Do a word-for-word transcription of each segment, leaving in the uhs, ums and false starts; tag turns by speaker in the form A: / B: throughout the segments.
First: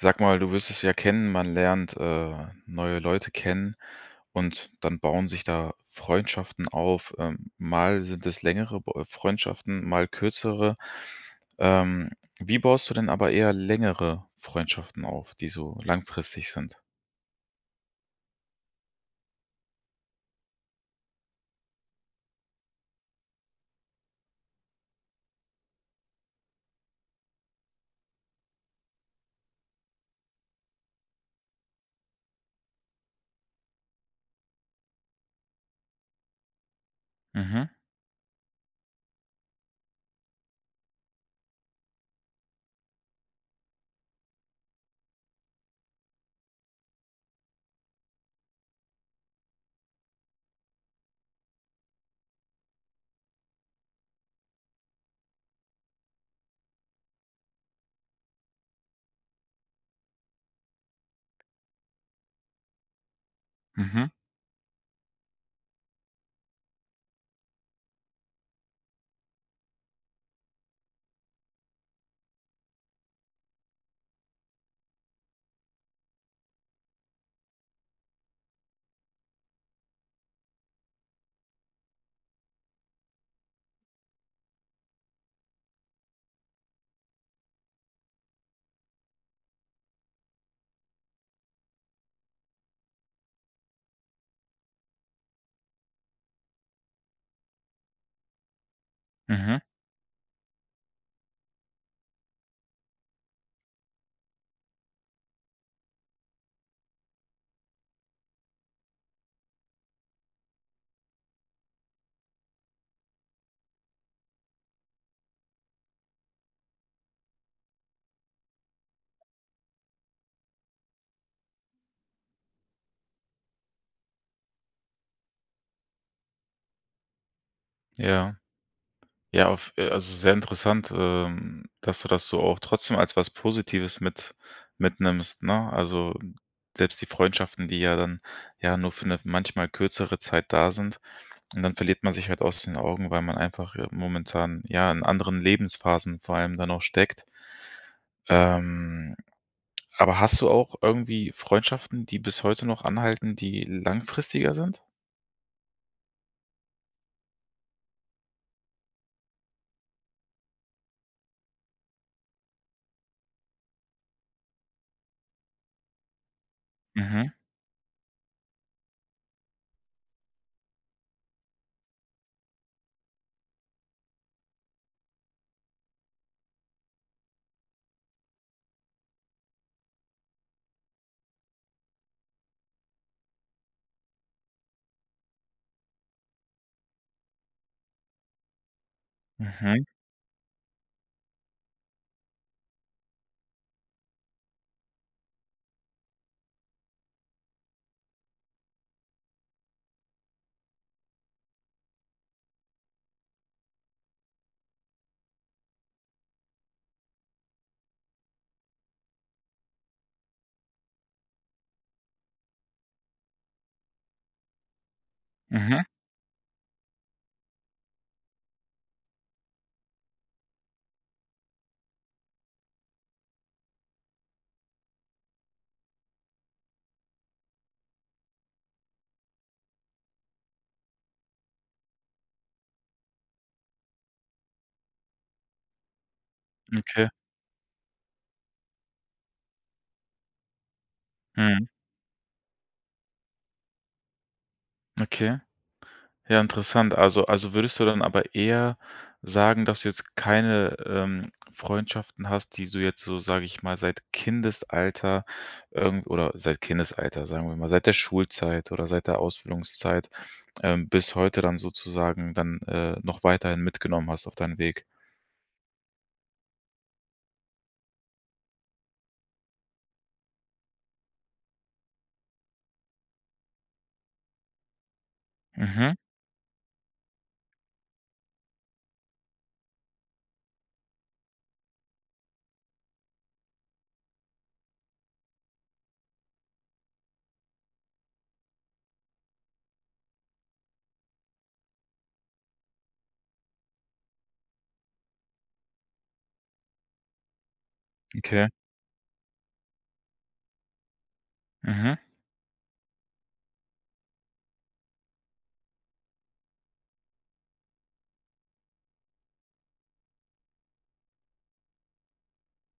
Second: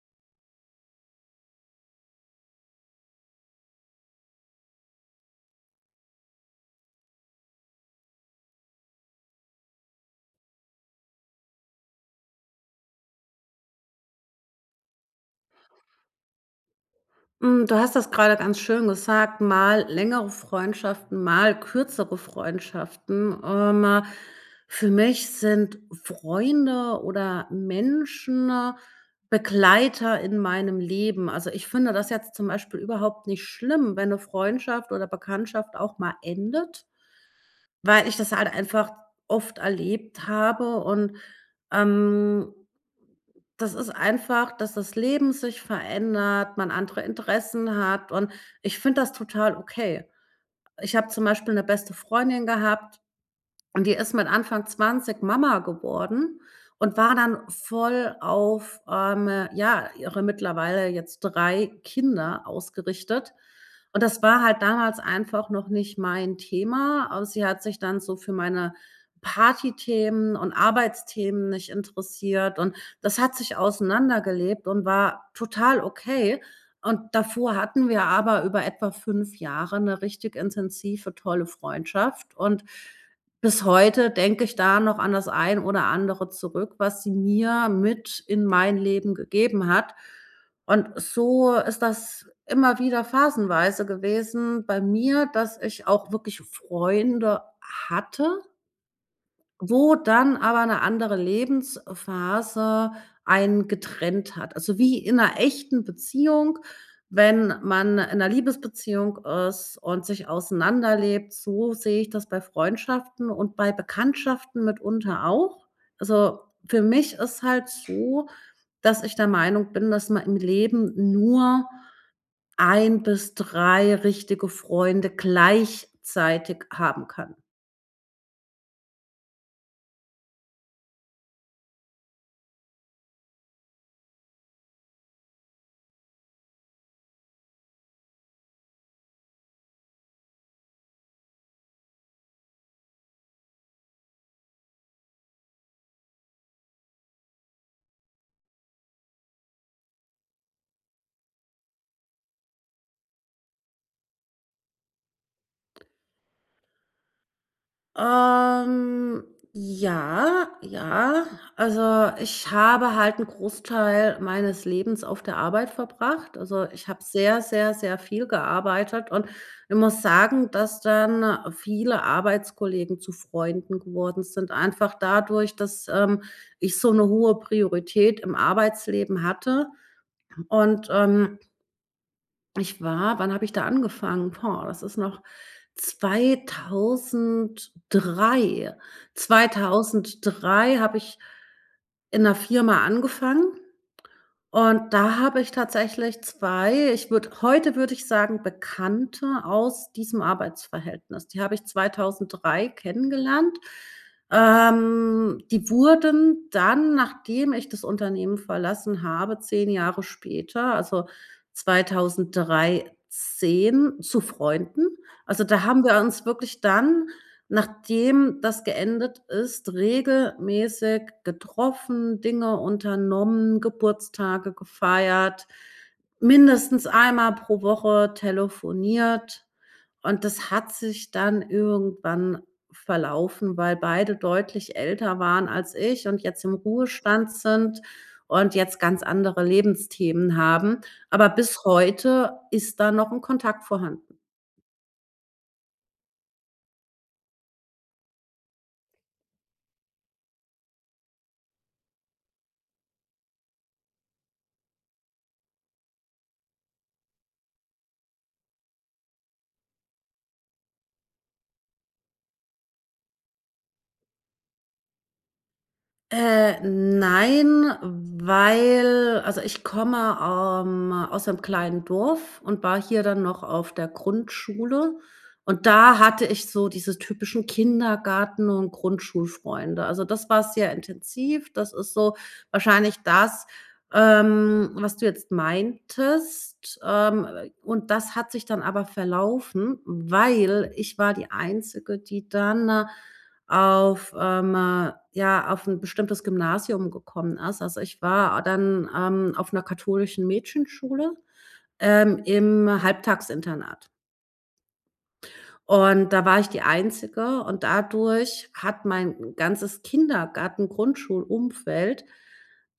A: Sag mal, du wirst es ja kennen, man lernt, äh, neue Leute kennen und dann bauen sich da Freundschaften auf. Ähm, mal sind es längere b Freundschaften, mal kürzere. Ähm, wie baust du denn aber eher längere Freundschaften auf, die so langfristig sind?
B: Hm, du hast das grade ganz schön gesagt, mal längere Freundschaften, mal kürzere Freundschaften. Ähm, für mich sind Freunde oder Menschen Begleiter in meinem Leben. Also, ich finde das jetzt zum Beispiel überhaupt nicht schlimm, wenn 'ne Freundschaft oder Bekanntschaft auch mal endet
A: Mhm.
B: weil ich das halt einfach oft erlebt habe. Und, ähm, das ist einfach, dass das Leben sich verändert, man andere Interessen hat und ich finde das total okay. Ich habe zum Beispiel 'ne beste Freundin gehabt und die ist mit Anfang zwanzig Mama geworden und war dann voll auf, ähm, ja, ihre mittlerweile jetzt drei Kinder ausgerichtet. Und
A: Mhm.
B: das war halt damals einfach noch nicht mein Thema. Aber sie hat sich dann so für meine Partythemen und Arbeitsthemen nicht interessiert und das hat sich auseinandergelebt und war total okay. Und davor hatten wir aber über etwa fünf Jahre 'ne richtig intensive, tolle Freundschaft und bis heute denke ich da noch an das ein oder andere zurück, was sie mir mit in mein Leben gegeben hat. Und so ist das immer wieder phasenweise gewesen bei mir, dass ich auch wirklich Freunde hatte
A: Mhm.
B: wo dann aber 'ne andere Lebensphase einen getrennt hat. Also, wie in 'ner echten Beziehung wenn man in 'ner Liebesbeziehung ist und sich auseinanderlebt, so sehe ich das bei Freundschaften und bei Bekanntschaften mitunter auch. Also, für mich ist halt so, dass ich der Meinung bin, dass man im Leben nur ein bis drei richtige Freunde gleichzeitig haben kann.
A: Ja. Ja, auf, äh also sehr interessant, ähm, dass du das so auch trotzdem als was Positives mit mitnimmst, ne? Also, selbst die Freundschaften, die ja dann, ja, nur für 'ne manchmal kürzere Zeit da sind und dann verliert man sich halt aus den Augen, weil man einfach ja momentan, ja, in anderen Lebensphasen vor allem dann auch steckt. Ähm, aber hast du auch irgendwie Freundschaften, die bis heute noch anhalten, die langfristiger sind?
B: Ähm, ja, ja. Also, ich habe halt 'n Großteil meines Lebens auf der Arbeit verbracht. Also, ich habe
A: Mhm.
B: sehr, sehr, sehr viel gearbeitet und ich muss sagen, dass dann viele Arbeitskollegen zu Freunden geworden sind, einfach dadurch, dass, ähm, ich so 'ne hohe Priorität im Arbeitsleben hatte. Und, ähm ich war wann habe ich da angefangen? Boah, das ist noch zweitausenddrei
A: Okay.
B: zweitausenddrei habe ich in 'ner Firma angefangen und da habe ich tatsächlich zwei, ich würde heute würde ich sagen, Bekannte aus diesem Arbeitsverhältnis. Die habe ich zweitausenddrei kennengelernt. Ähm, die wurden dann, nachdem ich das Unternehmen verlassen habe, zehn Jahre später, also zweitausenddreizehn zu Freunden. Also, da
A: Mhm.
B: haben wir uns wirklich dann, nachdem das geendet ist, regelmäßig getroffen, Dinge unternommen, Geburtstage gefeiert, mindestens einmal pro Woche telefoniert und das hat sich dann irgendwann verlaufen, weil beide deutlich älter waren als ich und jetzt im
A: Okay.
B: Ruhestand sind und jetzt ganz andere Lebensthemen haben, aber bis
A: Mhm.
B: heute ist da noch 'n Kontakt vorhanden.
A: Okay. Ja interessant. Also also, würdest du dann aber eher sagen, dass du jetzt keine, ähm, Freundschaften hast, die so jetzt so, sage ich mal, seit Kindesalter, ähm oder seit Kindesalter, sagen wir mal, seit der Schulzeit oder seit der Ausbildungszeit, ähm, bis heute dann sozusagen dann, äh, noch weiterhin mitgenommen hast auf deinen Weg?
B: Äh, nein, weil also, ich komme, ähm, aus 'nem kleinen Dorf und war hier dann noch auf der Grundschule, und
A: Mhm.
B: da hatte ich so diese typischen Kindergarten und Grundschulfreunde. Also, das war sehr intensiv. Das ist so wahrscheinlich das, ähm, was du jetzt meintest, ähm, w w und das hat sich dann aber verlaufen, weil ich war die Einzige, die dann auf, ähm, ja, auf 'n bestimmtes Gymnasium gekommen ist. Also, ich war
A: Okay.
B: dann, ähm, auf 'ner katholischen Mädchenschule,
A: Mhm.
B: ähm, im Halbtagsinternat. Und da war ich die Einzige und dadurch hat mein ganzes Kindergartengrundschulumfeld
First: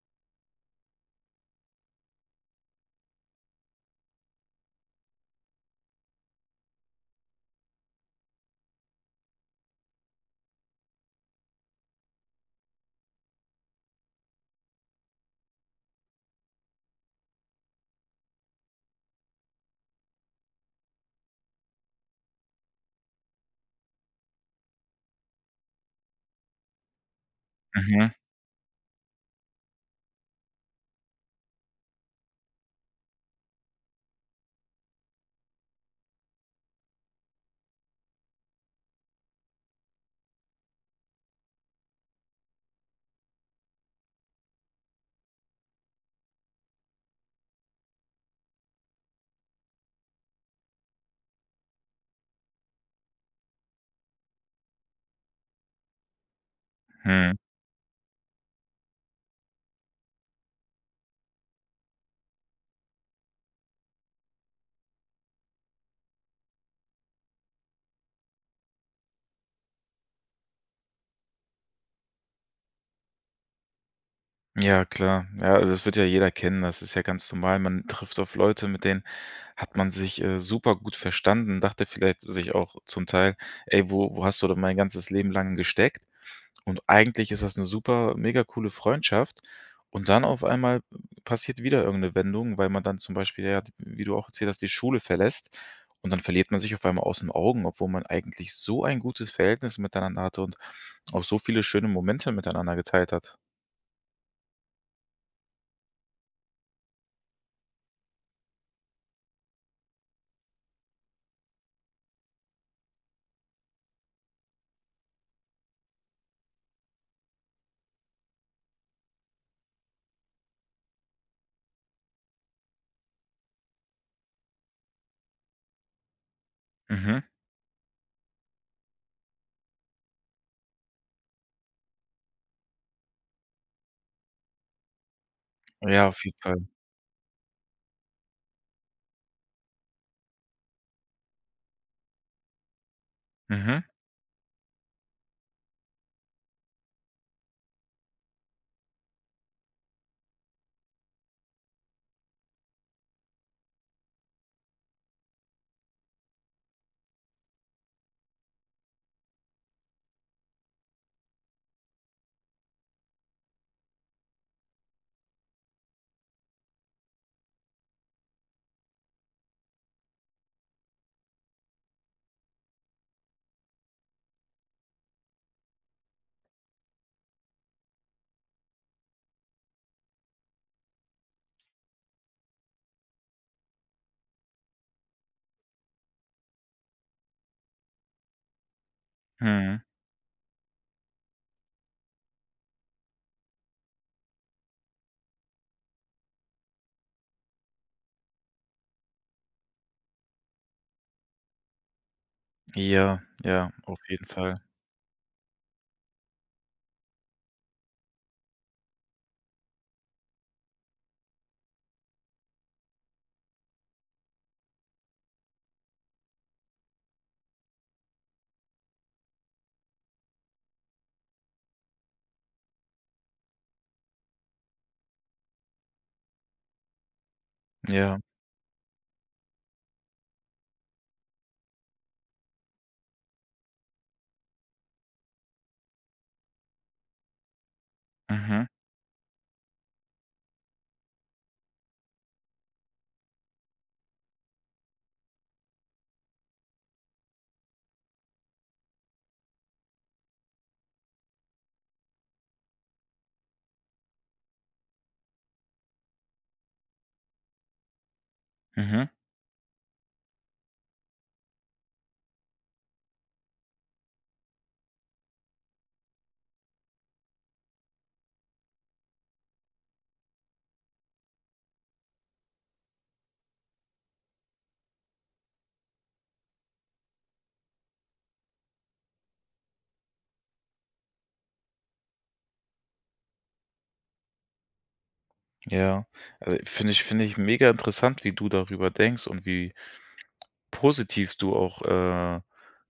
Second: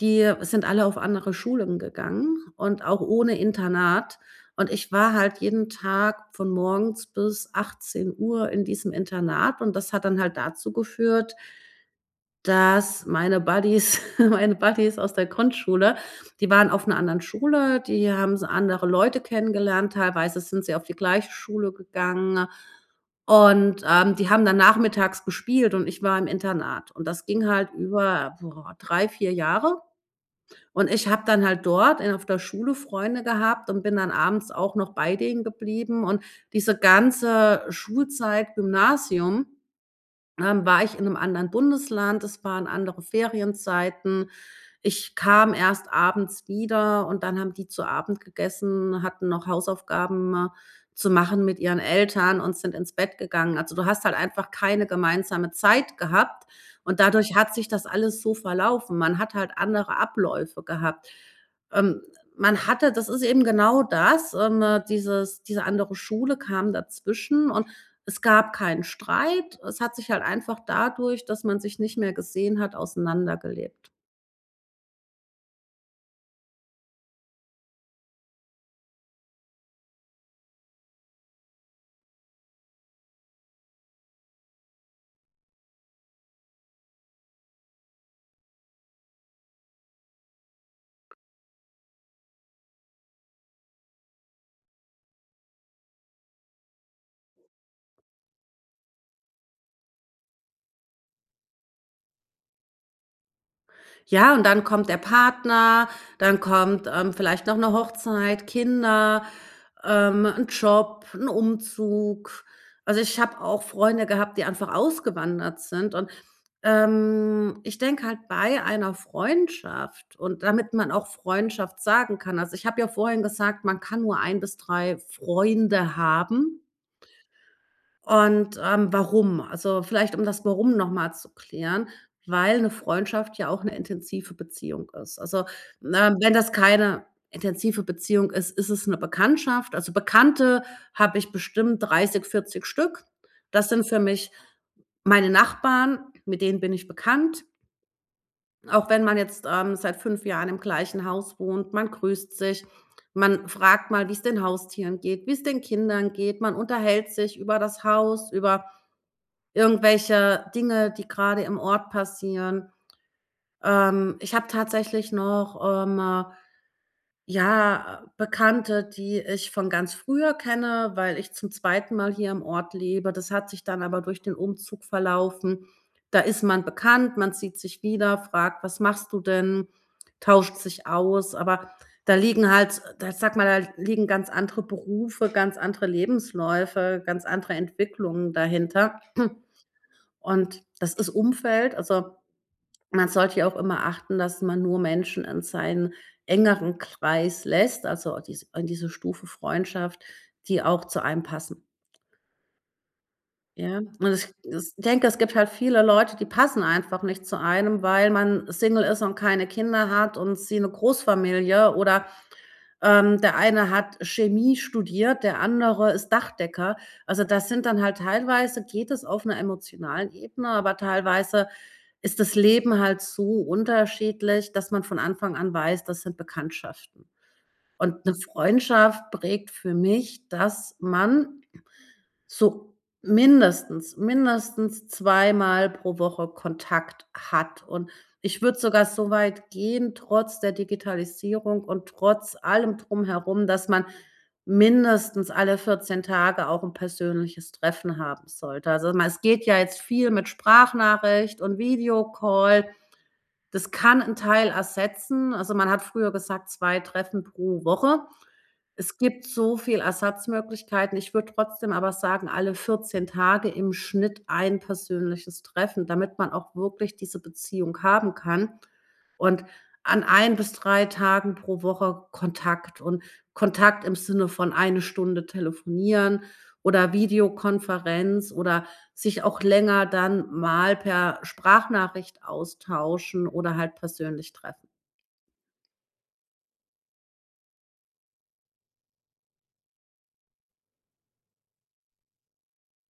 B: die sind alle auf andere Schulen gegangen und auch ohne Internat, und ich war halt jeden Tag von morgens bis achtzehn Uhr in diesem Internat und das hat dann halt dazu geführt dass meine Buddies meine Buddies aus der Grundschule, die waren auf 'ner anderen Schule, die haben s andere Leute kennengelernt, teilweise sind sie auf die gleiche Schule gegangen. Und, ähm, die haben dann nachmittags gespielt, und ich war im Internat, und das ging halt
A: Mhm.
B: über, boah, drei, vier Jahre. Und ich habe dann halt dort in auf der Schule Freunde gehabt und bin dann abends auch noch bei denen geblieben, und diese ganze Schulzeit, Gymnasium, ähm, war ich in 'nem anderen Bundesland. Es waren andere Ferienzeiten. Ich kam erst abends wieder, und dann haben die zu Abend gegessen, hatten noch Hausaufgaben zu machen mit ihren Eltern und sind ins Bett gegangen. Also, du hast halt einfach keine gemeinsame Zeit gehabt, und dadurch
A: Mhm.
B: hat sich das alles so verlaufen. Man hat halt andere Abläufe gehabt. Ähm, man hatte das ist eben genau das, ähm, dieses diese andere Schule kam dazwischen. Und es gab keinen Streit es hat sich halt einfach dadurch, dass man sich nicht mehr gesehen hat, auseinandergelebt.
A: Ja klar. Ja, also es wird ja jeder kennen. Das ist ja ganz normal. Man trifft auf Leute, mit denen hat man sich, äh, supergut verstanden, dachte vielleicht sich auch zum Teil: „Ey, wo wo hast du denn mein ganzes Leben lang gesteckt?" Und eigentlich ist das 'ne super mega coole Freundschaft. Und dann auf einmal passiert wieder irgendeine Wendung, weil man dann zum Beispiel, ja, d wie du auch erzählt hast, die Schule verlässt, und dann verliert man sich auf einmal aus 'n Augen, obwohl man eigentlich so ein gutes Verhältnis miteinander hatte und auch so viele schöne Momente miteinander geteilt hat.
B: Ja, und dann kommt der Partner, dann kommt, ähm, vielleicht noch 'ne Hochzeit, Kinder, ähm, 'n Job, 'n Umzug. Also, ich habe auch Freunde gehabt, die einfach ausgewandert sind und, ähm, ich denke halt bei einer Freundschaft und damit man auch Freundschaft sagen kann also, ich habe ja vorhin gesagt, man kann nur ein bis drei Freunde haben.
A: Mhm.
B: Und, ähm, warum? Also vielleicht um das Warum noch mal zu klären, weil 'ne Freundschaft ja auch 'ne intensive Beziehung ist. Also,
A: Ja,
B: ne,
A: auf
B: wenn
A: jeden
B: das
A: Fall.
B: keine intensive Beziehung ist, ist es 'ne Bekanntschaft. Also, Bekannte habe ich bestimmt dreißig, vierzig Stück. Das sind
A: Mhm.
B: für mich meine Nachbarn, mit denen bin ich bekannt. Auch wenn man jetzt, ähm, seit fünf Jahren im gleichen Haus wohnt, man grüßt sich, man fragt mal, wie's den Haustieren geht, wie's den Kindern geht. Man unterhält sich über das Haus, über irgendwelche Dinge, die grade im Ort passieren. Ähm, ich habe tatsächlich noch, ähm, ja, Bekannte, die ich von ganz früher kenne, weil ich zum zweiten Mal hier im Ort lebe. Das hat sich dann aber durch den Umzug verlaufen. Da ist man bekannt, man sieht sich wieder, fragt: „Was machst du denn?", tauscht sich aus. Aber da liegen halt da ich sage mal, da liegen ganz andere Berufe, ganz andere Lebensläufe, ganz andere Entwicklungen dahinter.
A: Mhm.
B: Und das ist Umfeld also man sollte ja auch immer achten, dass man nur Menschen in seinen engeren Kreis lässt also dies in diese Stufe Freundschaft, die auch zu einem passen.
A: Ja, ja,
B: Ja
A: auf
B: und
A: jeden
B: es
A: Fall.
B: ich denke, es gibt halt viele Leute, die passen einfach nicht zu einem, weil man Single ist und keine Kinder hat und sie 'ne Großfamilie oder, ähm, der eine hat Chemie studiert, der andere ist Dachdecker. Also, das sind dann halt teilweise geht es auf 'ner emotionalen Ebene, aber teilweise ist das Leben halt so unterschiedlich, dass man von Anfang an weiß, das sind Bekanntschaften. Und 'ne
A: Ja.
B: Freundschaft prägt für mich, dass man so mindestens, mindestens zwei Mal pro Woche Kontakt hat. Und ich würde
A: Mhm.
B: sogar so weit gehen trotz der Digitalisierung und trotz allem Drumherum, dass man mindestens alle vierzehn Tage auch 'n persönliches Treffen haben sollte. Also, mal es geht ja jetzt viel mit Sprachnachricht und Videocall. Das kann 'n Teil ersetzen. Also, man hat früher gesagt, zwei Treffen pro Woche. Es
A: Mhm.
B: gibt so viel Ersatzmöglichkeiten. Ich würde trotzdem aber sagen, alle vierzehn Tage im Schnitt ein persönliches Treffen. Damit man auch wirklich diese Beziehung haben kann und an ein bis drei Tagen pro Woche Kontakt. Und Kontakt im Sinne von eine Stunde telefonieren oder Videokonferenz oder sich auch länger dann mal per Sprachnachricht austauschen oder halt persönlich treffen.
A: Ja, also, finde finde ich megainteressant, wie du darüber denkst und wie positiv du auch, äh,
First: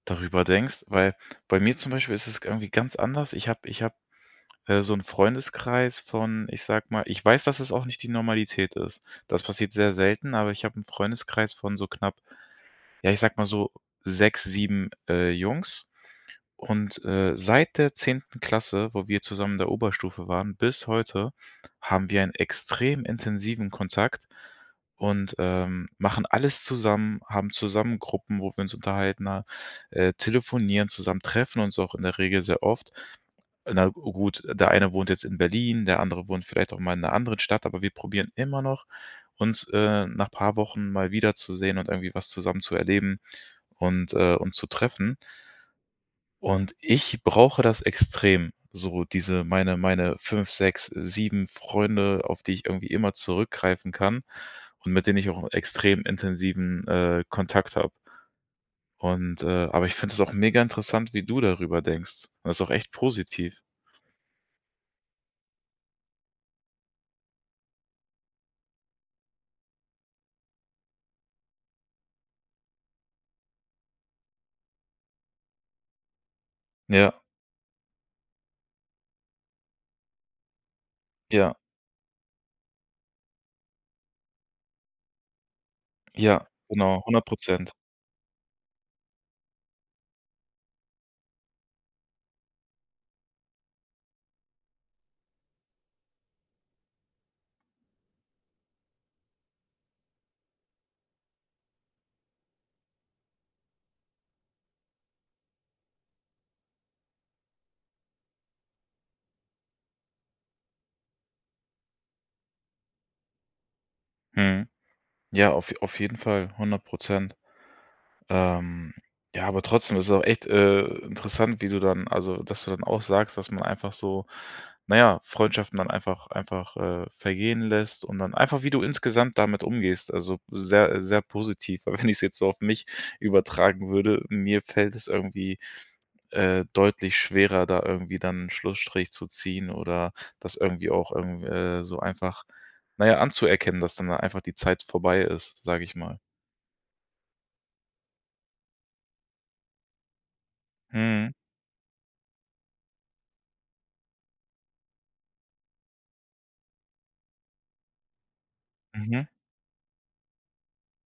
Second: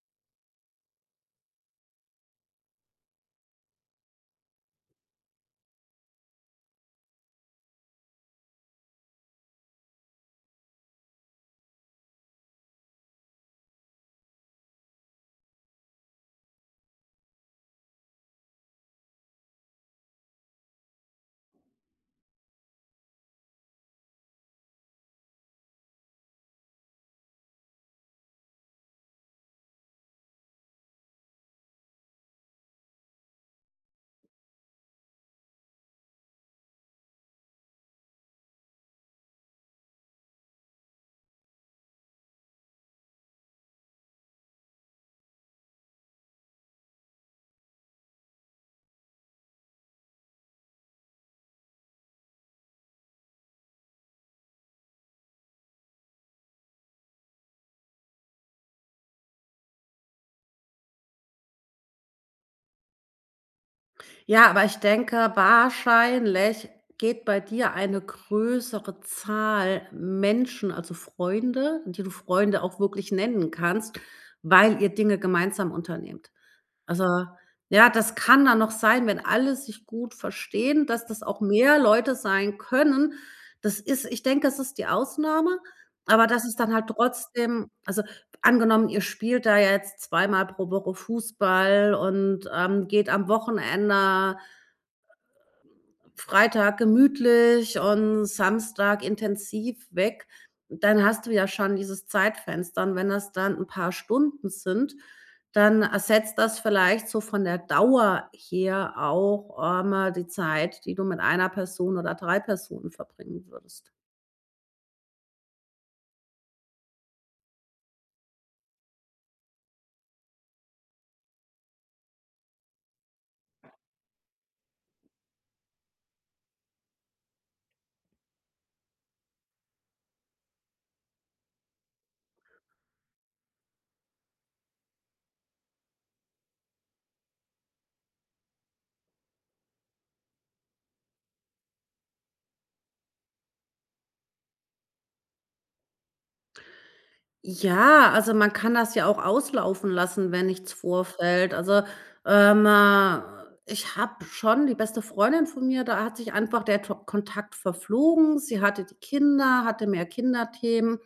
A: darüber denkst, weil bei mir zum Beispiel ist es irgendwie ganz anders. Ich habe ich habe, äh, so 'n Freundeskreis von, ich sage mal ich weiß, dass es auch nicht die Normalität ist. Das passiert sehr selten, aber ich hab 'n Freundeskreis von so knapp ja, ich sage mal so sechs, sieben, äh, Jungs. Und, äh, seit der zehnten Klasse, wo wir zusammen in der Oberstufe waren bis heute, haben wir einen extrem intensiven Kontakt und, ähm, machen alles zusammen, haben zusammen Gruppen, wo wir uns unterhalten, ne? Äh, telefonieren, zusammen treffen uns auch in der Regel sehr oft. Na gut, der eine wohnt jetzt in Berlin, der andere wohnt vielleicht auch mal in 'ner anderen Stadt, aber wir probieren immer noch, uns, äh, nach paar Wochen mal wiederzusehen und irgendwie was zusammen zu erleben und, äh, uns zu treffen. Und ich brauche das extrem, so diese meine meine fünf, sechs, sieben Freunde, auf die ich irgendwie immer zurückgreifen kann und mit denen ich auch 'n extrem intensiven, äh, Kontakt habe. Und, äh aber ich finde das auch mega interessant, wie du darüber denkst. Das ist auch echt positiv.
B: Ja, aber ich denke, wahrscheinlich geht bei dir eine größere Zahl Menschen, also Freunde, die du Freunde auch wirklich nennen kannst, weil ihr Dinge gemeinsam unternimmt. Also,
A: Ja.
B: ja, das kann dann noch sein, wenn alle sich gut verstehen, dass das auch
A: Ja.
B: mehr Leute sein können. Das ist ich denke, das ist die Ausnahme, aber
A: Ja,
B: das ist dann halt
A: genau, hundert
B: trotzdem
A: Prozent.
B: also, angenommen ihr spielt da jetzt zwei Mal pro Woche Fußball und, ähm, geht am Wochenende Freitag gemütlich und Samstag intensiv weg, dann hast du ja schon dieses Zeitfenster, und wenn das dann 'n paar Stunden sind, dann ersetzt das vielleicht so von der Dauer her auch einmal die Zeit, die du mit einer Person oder drei Personen verbringen würdest.
A: Mhm. Ja, auf je auf jeden Fall, hundert Prozent. Ähm, ja, aber trotzdem ist es auch echt, äh, interessant, wie du dann also, dass du dann auch sagst, dass man einfach so, na ja, Freundschaften dann einfach einfach, äh, vergehen lässt und dann einfach, wie du insgesamt damit umgehst, also, sehr, sehr positiv, weil wenn ich's jetzt so auf mich übertragen würde, mir fällt es irgendwie, äh, deutlich schwerer, da irgendwie dann 'n Schlussstrich zu ziehen oder das irgendwie auch irgendw äh, so einfach, na ja, anzuerkennen, dass dann da einfach die Zeit vorbei ist, sage ich mal.
B: Ja, also, man kann das ja auch auslaufen lassen, wenn nichts
A: Mhm.
B: vorfällt. Also, ähm, ich habe schon die beste Freundin von mir, da hat sich einfach der To Kontakt verflogen. Sie hatte die
A: Mhm.
B: Kinder, hatte mehr Kinderthemen,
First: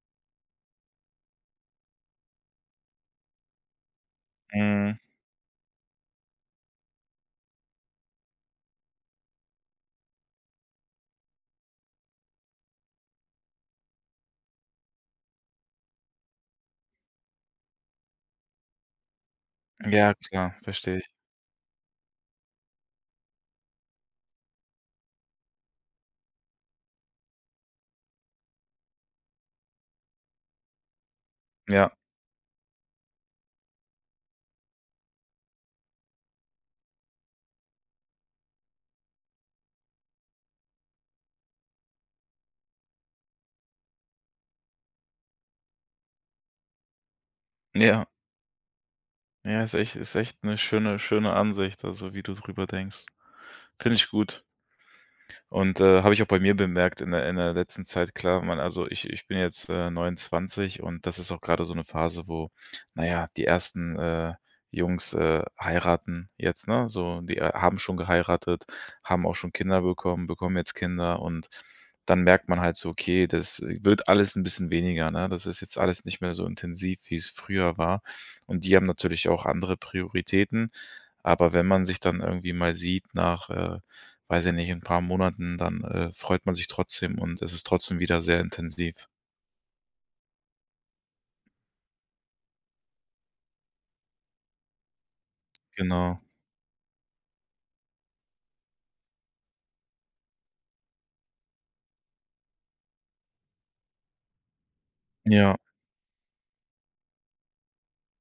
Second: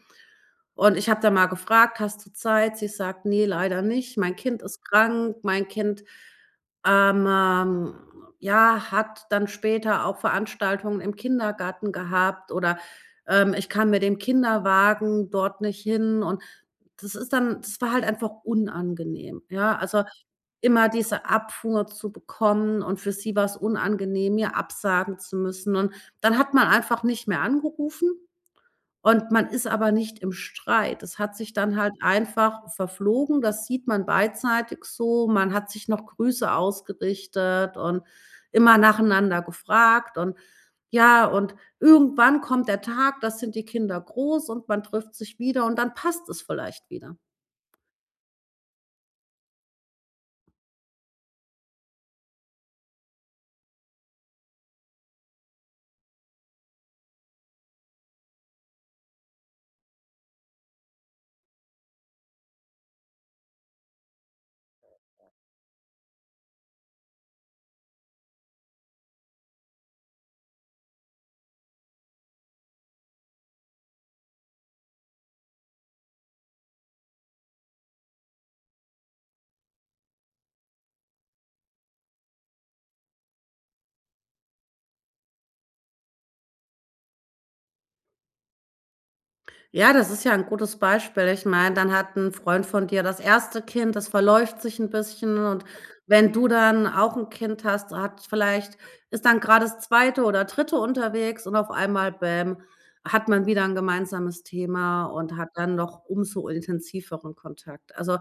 B: und ich habe da mal gefragt: „Hast du Zeit?“ Sie sagt: „Ne, leider nicht. Mein Kind ist
A: Mhm.
B: krank. Mein Kind, ähm, ja, hat dann später auch Veranstaltungen im Kindergarten gehabt." Oder, ähm: „Ich kann mit dem Kinderwagen dort nicht hin." Und das ist dann das war halt einfach unangenehm, ja? Also,
A: Ja, klar,
B: immer
A: verstehe ich.
B: diese Abfuhr zu bekommen, und für sie war's unangenehm, mir absagen zu müssen. Und dann hat man einfach nicht mehr angerufen, und man ist aber nicht im Streit. Es hat sich dann
A: Ja.
B: halt einfach verflogen, das sieht man beidseitig so. Man hat sich noch Grüße ausgerichtet und immer nacheinander gefragt und ja, und irgendwann kommt der Tag, da sind die Kinder groß und man trifft sich wieder, und dann passt es vielleicht wieder.
A: Ja. Ja, ist echt ist echt 'ne schöne schöne Ansicht, also, wie du drüber denkst. Finde ich gut. Und, äh, habe ich auch bei mir bemerkt in der in der letzten Zeit, klar, man also ich ich bin jetzt, äh, neunundzwanzig und das ist auch grade so 'ne Phase, wo na ja, die ersten, äh, Jungs, äh, heiraten jetzt, ne, so die, äh, haben schon geheiratet, haben auch schon Kinder bekommen, bekommen jetzt Kinder und dann merkt man halt so, okay, das wird alles 'n bisschen weniger, ne? Das ist jetzt alles nicht mehr so intensiv, wie's früher war. Und die haben natürlich auch andere Prioritäten. Aber wenn man sich dann irgendwie mal sieht nach, äh, weiß ich nicht, 'n paar Monaten, dann, äh, freut man sich trotzdem, und es ist trotzdem wieder sehr intensiv.
B: Ja das ist ja 'n gutes Beispiel ich meine dann hat 'n Freund von dir das erste Kind das verläuft sich 'n bisschen und
A: Genau.
B: wenn du dann auch 'n Kind hast hat vielleicht ist dann grade das zweite oder dritte dritte unterwegs und auf einmal, bäm, hat man wieder 'n gemeinsames Thema und hat
A: Ja.
B: dann noch umso intensiveren Kontakt. Also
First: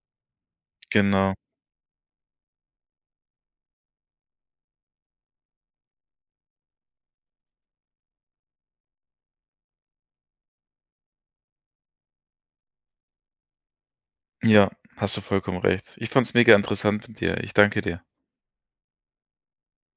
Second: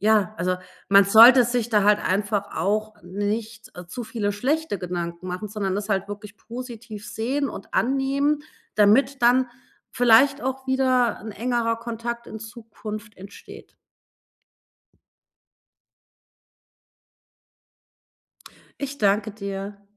B: ja, also man
A: Genau.
B: sollte sich da halt einfach auch nicht zu viele schlechte Gedanken machen, sondern das halt wirklich positiv sehen und annehmen, damit dann vielleicht auch wieder 'n engerer Kontakt in Zukunft entsteht.
A: Ja, hast du vollkommen recht. Ich fand's mega interessant mit dir. Ich danke dir.
B: Ich danke dir.